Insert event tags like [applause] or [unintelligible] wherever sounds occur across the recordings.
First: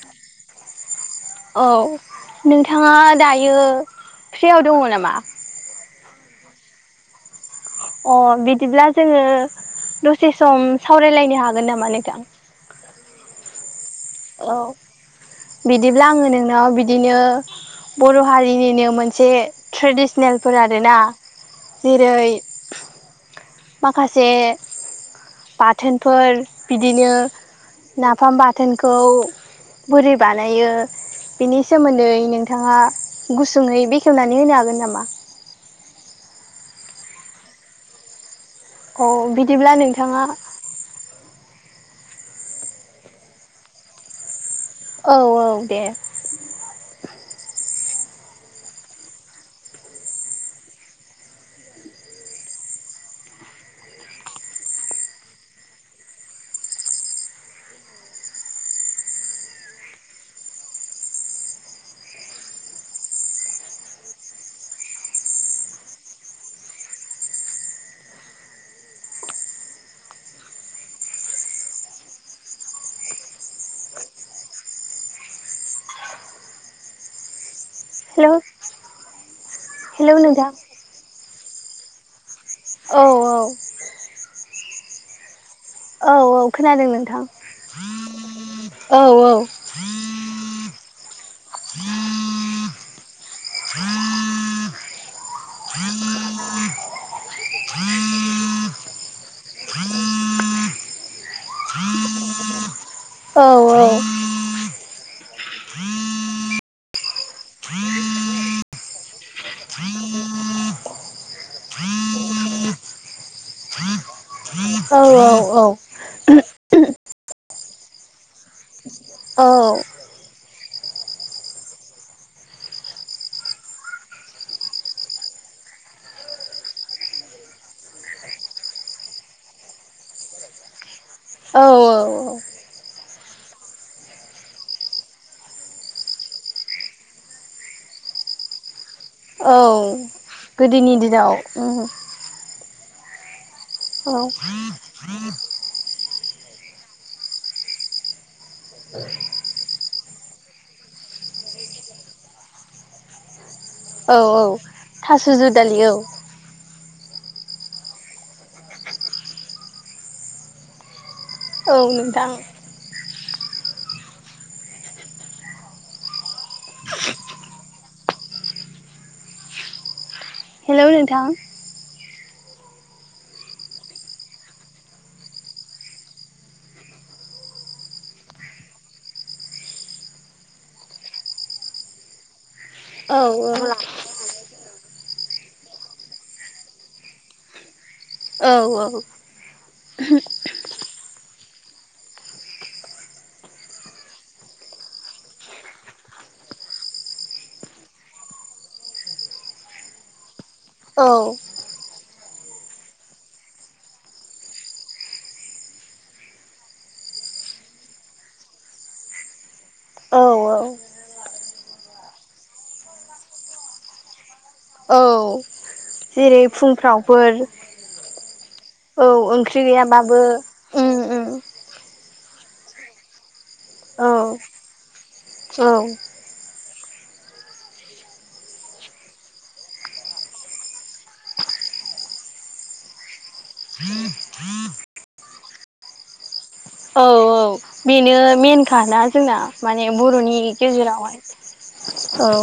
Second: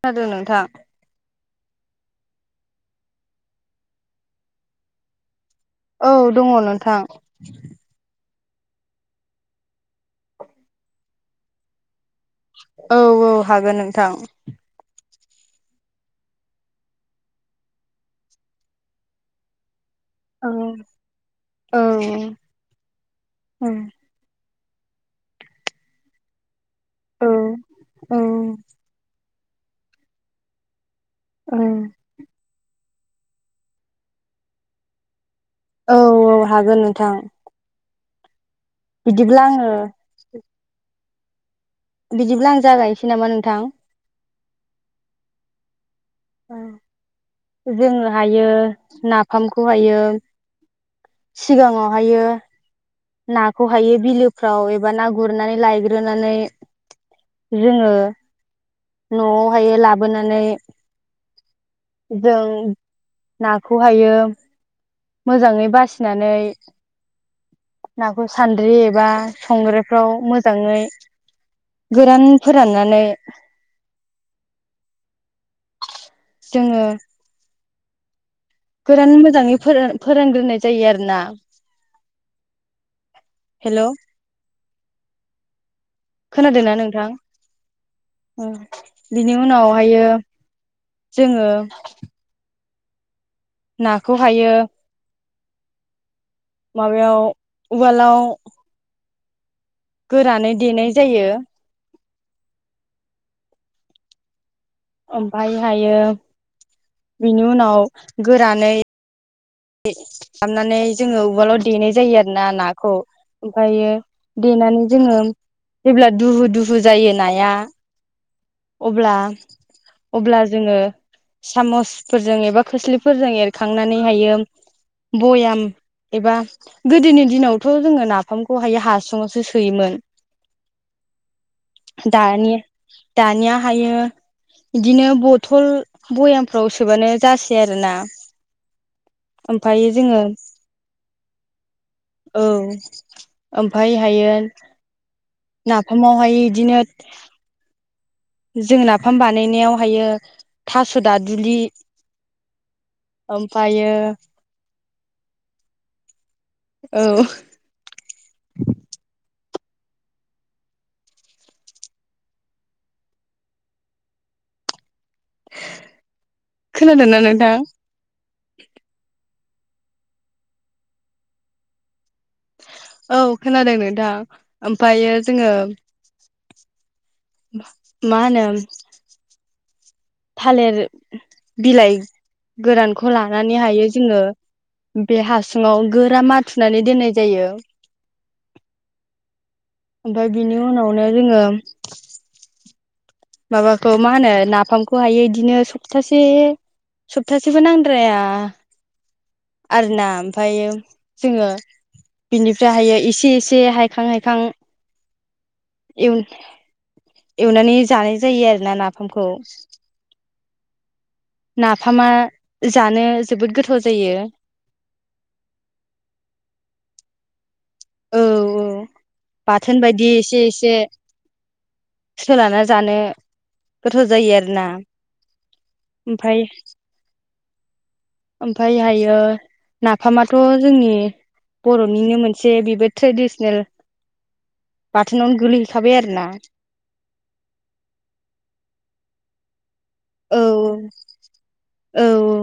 खोनादों नोंथां औ नोंथाङा दायो फ्रियाव दङ नामा औ दङ नोंथां अ बिदिब्ला जोङो दसे सम सावरायलायनो हागोन नामा नोंथां औ औ हागोन नों औ बिदिब्ला आङो नोंनाव बिदिनो बर' हारिनिनो मोनसे औ ट्रेडिसनेलफोर आरोना औ जेरै माखासे से बाथोनफोर बिदिनो औ नाफाम बाथोनखौ बोरि बानायो औ बेनि सोमोन्दै नोंथाङा गुसुङै बेखेवनानै होनो हागोन नामा औ औ हागोन नोंथां औ बिदिब्ला नोंथाङा बिदिब्ला आं जागायनोसै नामा नोंथां औ औ दे ओम जोङो हायो नाफामखौ हायो सिगाङावहायो नाखौ हायो बिलोफ्राव एबा ना गुरनानै लायग्रोनानै जोङो न'आवहाय लाबोनानै जों नाखौ हायो मोजाङै बासिनानै नाखौ सान्द्रि एबा संग्रायफ्राव मोजाङै गोरान फोराननानै लांदां जोङो हेल' गोरान मोजाङै फोरान फोरानग्रोनाय जायो आरो ना औ औ हेल' खोनादों ना नोंथां ओम औ औ बिनि उनावहायो जोङो नाखौ हायो माबायाव उवाल आव गोरानै देनाय जायो। औ औ ओमफायहायो बेनि उनाव गोरानै खालामनानै जोङो उवालाव देनाय जायो आरोना नाखौ ओमफ्रायो देनानै औ जोङो जेब्ला दुहु दुहु जायो नाया अब्ला औ अब्ला जोंङो सामसफोरजों एबा खोस्लिफोरजों एरखांनानै हायो बयाम एबा गोदोनि दिनावथ जोंङो नाफामखौहाय हासङावसो सोयोमोन। औ औ दानि औ दानिया हायो बिदिनो बथल भयामफ्राव सोबानो जासै आरोना औ ओमफ्रायायो जोंङो गोदोनि दिनाव उम औ औ ओमफायहायो नाफामावहाय बिदिनो जों नाफाम बानायनायावहायो थास' दादुलि आ औ औ थास' जु दालि औ। औ औ नोंथां। खोनादोंना नोंथां? हेलौ नोंथां। औ खोनादोंनो नोंथां ओमफ्रायो जोंङो माहोनो थालिर बिलाइ गोरानखौ औ लानानै हायो जोङो बे हासुङाव गोरा माथुनानै दोननाय जायो। औ औ ओमफ्राय बिनि उनावनो जोङो माबाखौ मा होनो नाफामखौ हायो बिदिनो सबथासे सबथासेबो नांद्राया आरो ना ओमफ्रायो औ जोङो बिनिफ्रायहायो एसे एसे हायखां हायखां एवनानै जानाय जायो आरोना नाफामखौ। औ नाफामा जानो जोबोद गोथाव जायो। औ जेरै फुंफ्रावबो औ ओंख्रि गैयाबाबो म म सोला जानो गोथाव औ जायो आरोना। औ ओमफ्राय ओमफ्रायहायो नाफामाथ' जोंनि बर'निनो मोनसे बेबो ट्रेडिसनेल बाथोनावनो गोलैहैखाबाय आरोना। औ औ बेनो मेेनखा ना जोंना माने औ बर'नि गेजेरावहाय। औ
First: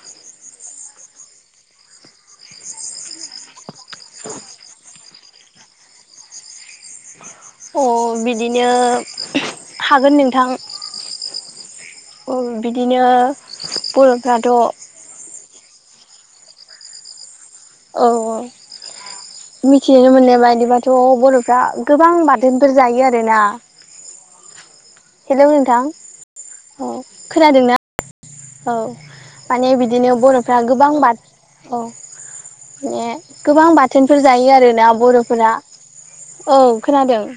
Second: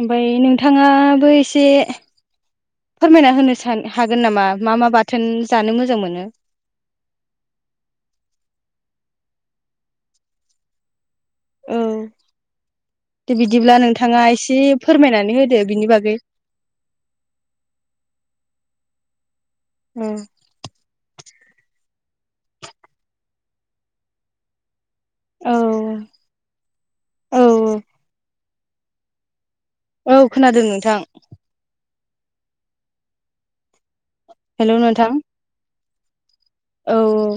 ओमफ्राय नोंथाङाबो एसे फोरमायना होनो सा हागोन नामा मा मा बाथोन जानो मोजां मोनो? अ बिदिनो हागोन नोंथां। औ औ बिदिनो दे बिदिब्ला नोंथाङा बर'फ्राथ' एसे फोरमायनानै होदो बिनि बागै? औ औ औ मिथिनो मोननाय बायदिबाथ' बर'फ्रा गोबां बाथोनफोर जायो आरोना। हेलौ औ नोंथां औ खोनादोंना औ। माने बिदिनो औ बरफ्रा खोनादों गोबां नोंथां बाथ अ माने गोबां बाथ थोनफोर जायो आरो हेलौ ना नोंथां बर'फोरा औ खोनादों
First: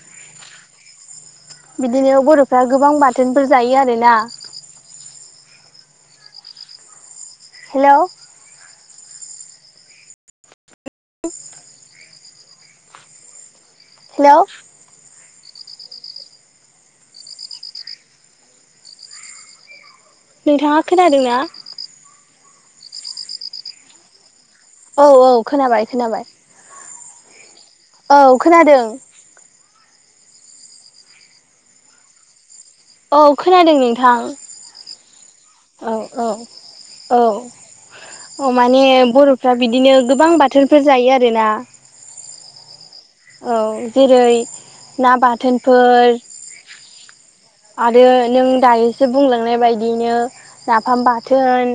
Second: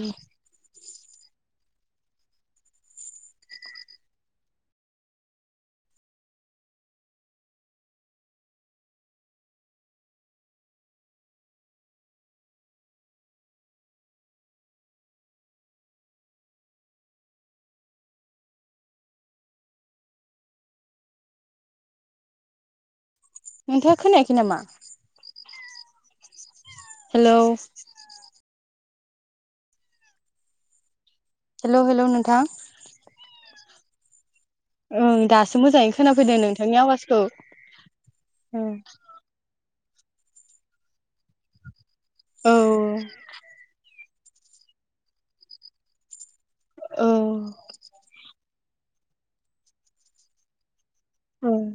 बिदिनो बर'फ्रा गोबां बाथोनफोर जायो आरोना हेलौ [unintelligible] हेलौ नोंथाङा खोनादों ना? नोंथाङा खोनायाखै नामा? औ औ खोनाबाय खोनाबाय हेलौ औ खोनादों। हेलौ हेलौ नोंथां। औ खोनादों नोंथां। ओं दास औ औ औ अ माने बर'फ्रा बिद बिदिनो गोबां बाथोनफोर जायो आरोना आंथ' औ। जेरै ना बाथोनफोर आरो नों दानिसो बुंलांनाय बायदियैनो नाफाम बाथोन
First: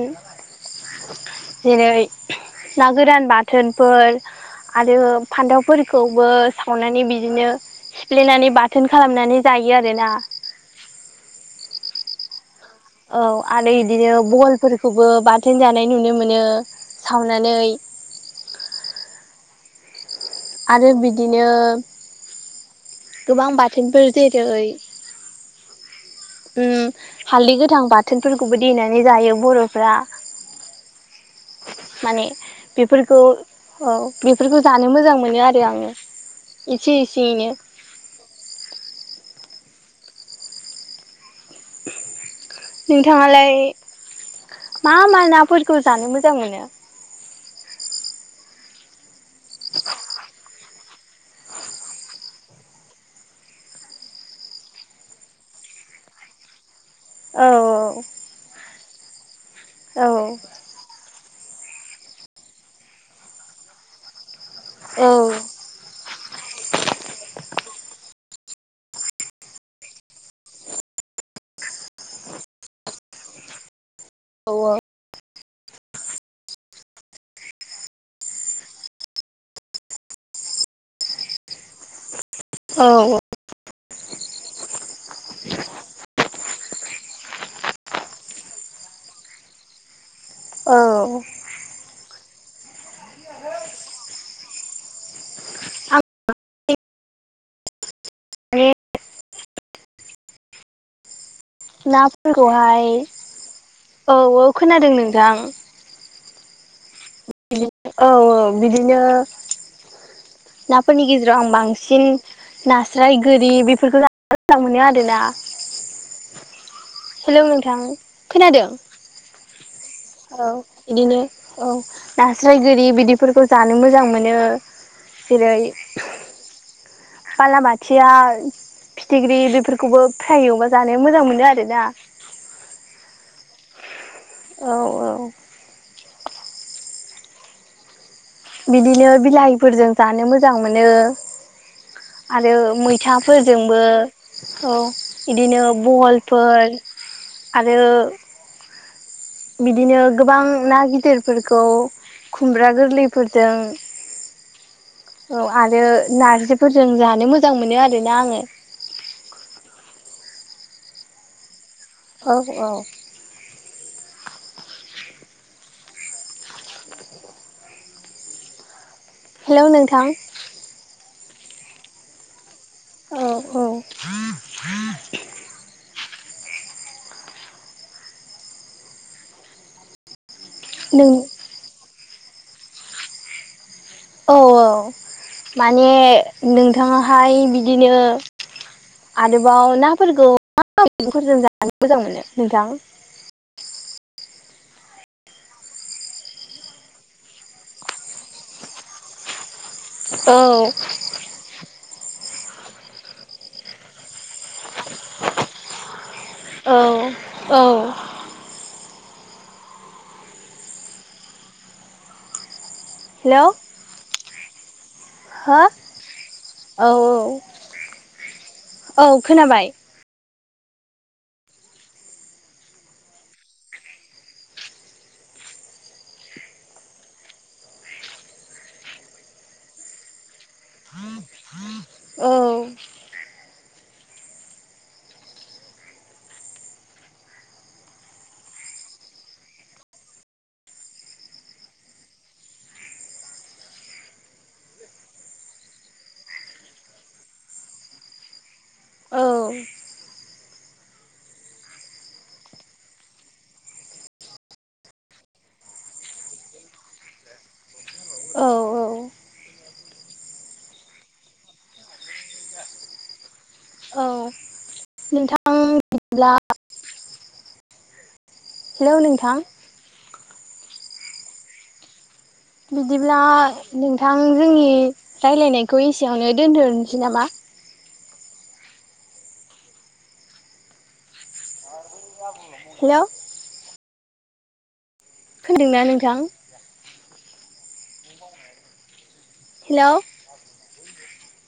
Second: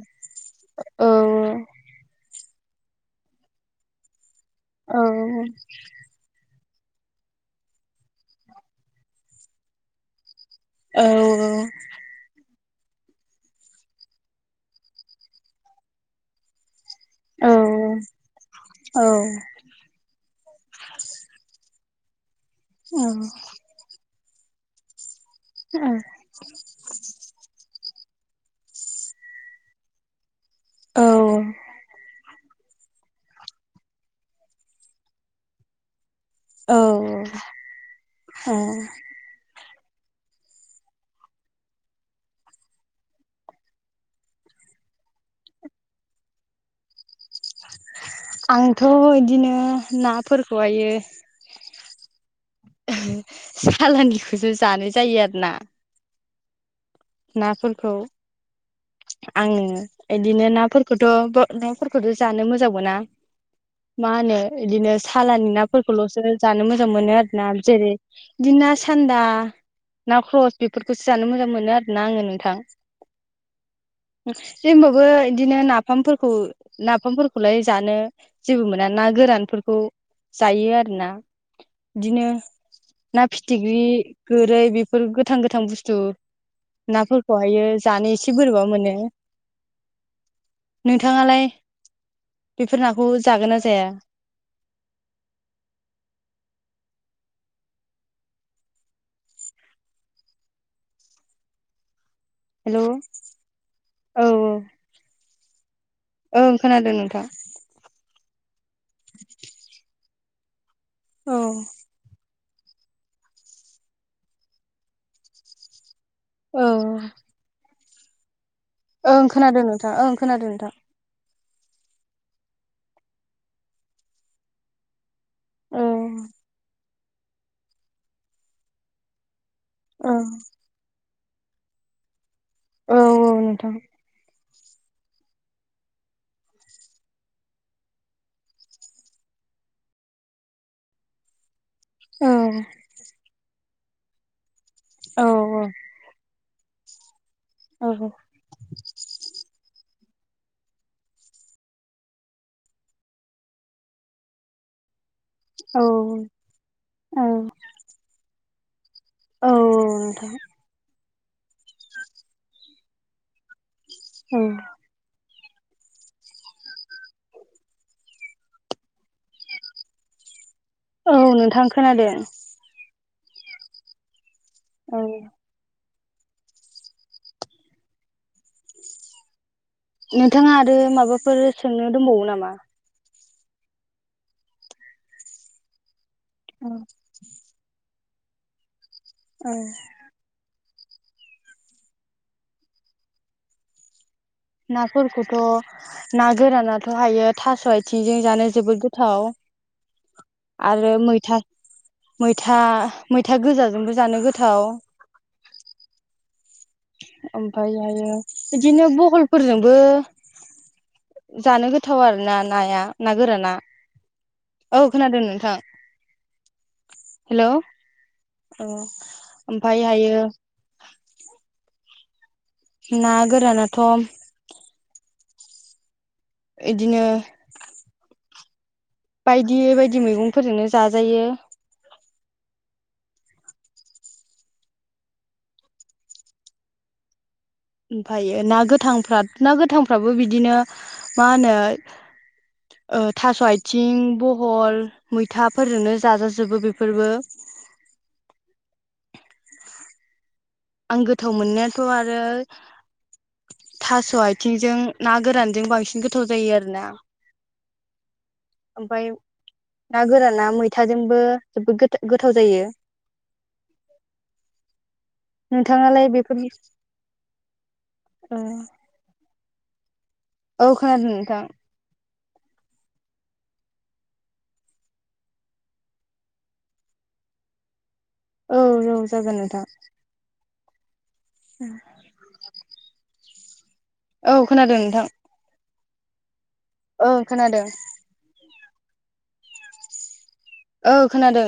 जेरै ना गोरान बाथोनफोर आरो फान्थावफोरखौबो सावनानै बिदिनो सिफ्लेनानै बाथोन खालामनानै जायो आरोना। औ आरो बिदिनो बहलफोरखौबो बाथोन जानाय नुनो मोनो। औ सावनानै औ। आरो बिदिनो गोबां बाथोनफोर जेरै ओं। उम हालदै गोथां बाथोनफोरखौबो देनानै जायो बर'फ्रा माने बेफोरखौ औ बेफोरखौ जानो मोजां मोनो आरो आङो। इसे इसेयैनो। नोंथाङालाय मा मा नाफोरखौ जानो मोजां मोनो? आंथ' इदिनो नाफोरखौ हायो ओं सालानिखौसो जानो जायो आरो ना। औ औ। आङो इदिनो नाफोरखौथ' हो नाफोरखौथ जानो मोजां मोना मा होनो इदिनो औ सालानि नाफोरखौल'सो जानो मोजां मोनो आरो ना जेरै इदि ना सान्दा ना ख्रस बेफोरखौसो जानो मोजां मोनो आर ना आङो नोंथां जेहोनबाबो इद बिदिनो नाफामफोरखौ नाफामफोरखौलाय जानो जेबो मोना ना गोरानफोरखौ जायो आरोना इदिनो औ ना फिथिख्रि गोरै बेफोर गोथां गोथां बुस्थु नाफोरखौ हायो जानो एसे बोरैबा मोनो औ नोंथाङालाय? बेफोर नाखौ जागोन ना जाया? आं माने [unintelligible] हेलौ नाफोरखौहाय औ औ खोनादों नोंथां। ओं खोनादों नोंथां। इलिब औ औ बिदिनो। नाफोरनि औ गेजेराव आं बांसिन नास्राय गोरि बेफोरखौ जानो मोजां मोनो आरोना। औ हेलौ नोंथां? खोनादों ओं खोनादों नोंथां ओं औ खोनादों नोंथां इदिनो औ नास्राय गोरि बिदिफोरखौ जानो मोजां मोनो। जेरै औ बालाबाथिया फिथिख्रि बेफ फोरखौबो औ फ्राय एवबा जानो मोजां मोनो आरोना। औ औ नोंथां। औ औ बिदिनो बिलाहिफोरजों जानो मोजां मोनो औ आरो मैथा फोरजोंबो औ औ बिदिनो बहलफोर। औ आरो बिदिनो गोबां ना गिदिरफोरखौ खुमब्रा गोरलैफोरजों औ आरो नारजिफोरजों जानो मोजां मोनो आरोना आङो। औ औ नोंथां। औ औ औ हेलौ नोंथां? औ नोंथां खोनादों। औ औ औ नोंथाङा आरो नों माबाफोर सोंनो दंबावो नामा? औ औ माने नोंथाङाहाय बिदिनो औ आरोबाव नाफोरखौ मा मैगंफोरजों जानो मोजां मोनो नोंथां? नाफोरखौथ' ना गोरानाथ' हायो थास' आथिंजों जानो जोबोद गोथाव। औ आरो मैथा मैथा मैथा गोजाजोंबो जानो गोथाव। औ औ ओमफ्राय हायो इदिनो बो- फलफोरजोंबो जानो गोथाव आरोना नाया। हेल' नागोराना। औ खोनादों नोंथां। हो औ हेलौ औ ओमफाय हायो ना गोरानाथ' बिदिनो बायदि बायदि मैगंफोरजोंनो जाजायो। औ ओमफ्रायो ना गोथांफ ना गोथांफ्राबो बिदिनो मा होनो ओ थास' आथिं बहल मैथाफोरजोंनो जाजाजोबो बेफोरबो। औ आं गोथाव मोननायाथ' आरो थास' आथिंजों ना गोरानजों बांसिन गोथाव जायो आरोना। औ ओमफ्राय ना गोराना मैथाजोंबो जोबोद गो-गोथाव जायो। औ नोंथां। [unintelligible] हेलौ नोंथां? औ खोनादों नोंथां। बिदिब्ला नोंथां जोंनि राय्लायनायखौ एसेयावनो दोनथ'नोसै नामा? औ औ जागोन नोंथां। हेलौ औ खोनादों नोंथां। खोनादोंना नोंथां? ओ खोनादों। हेल' औ खोनादों।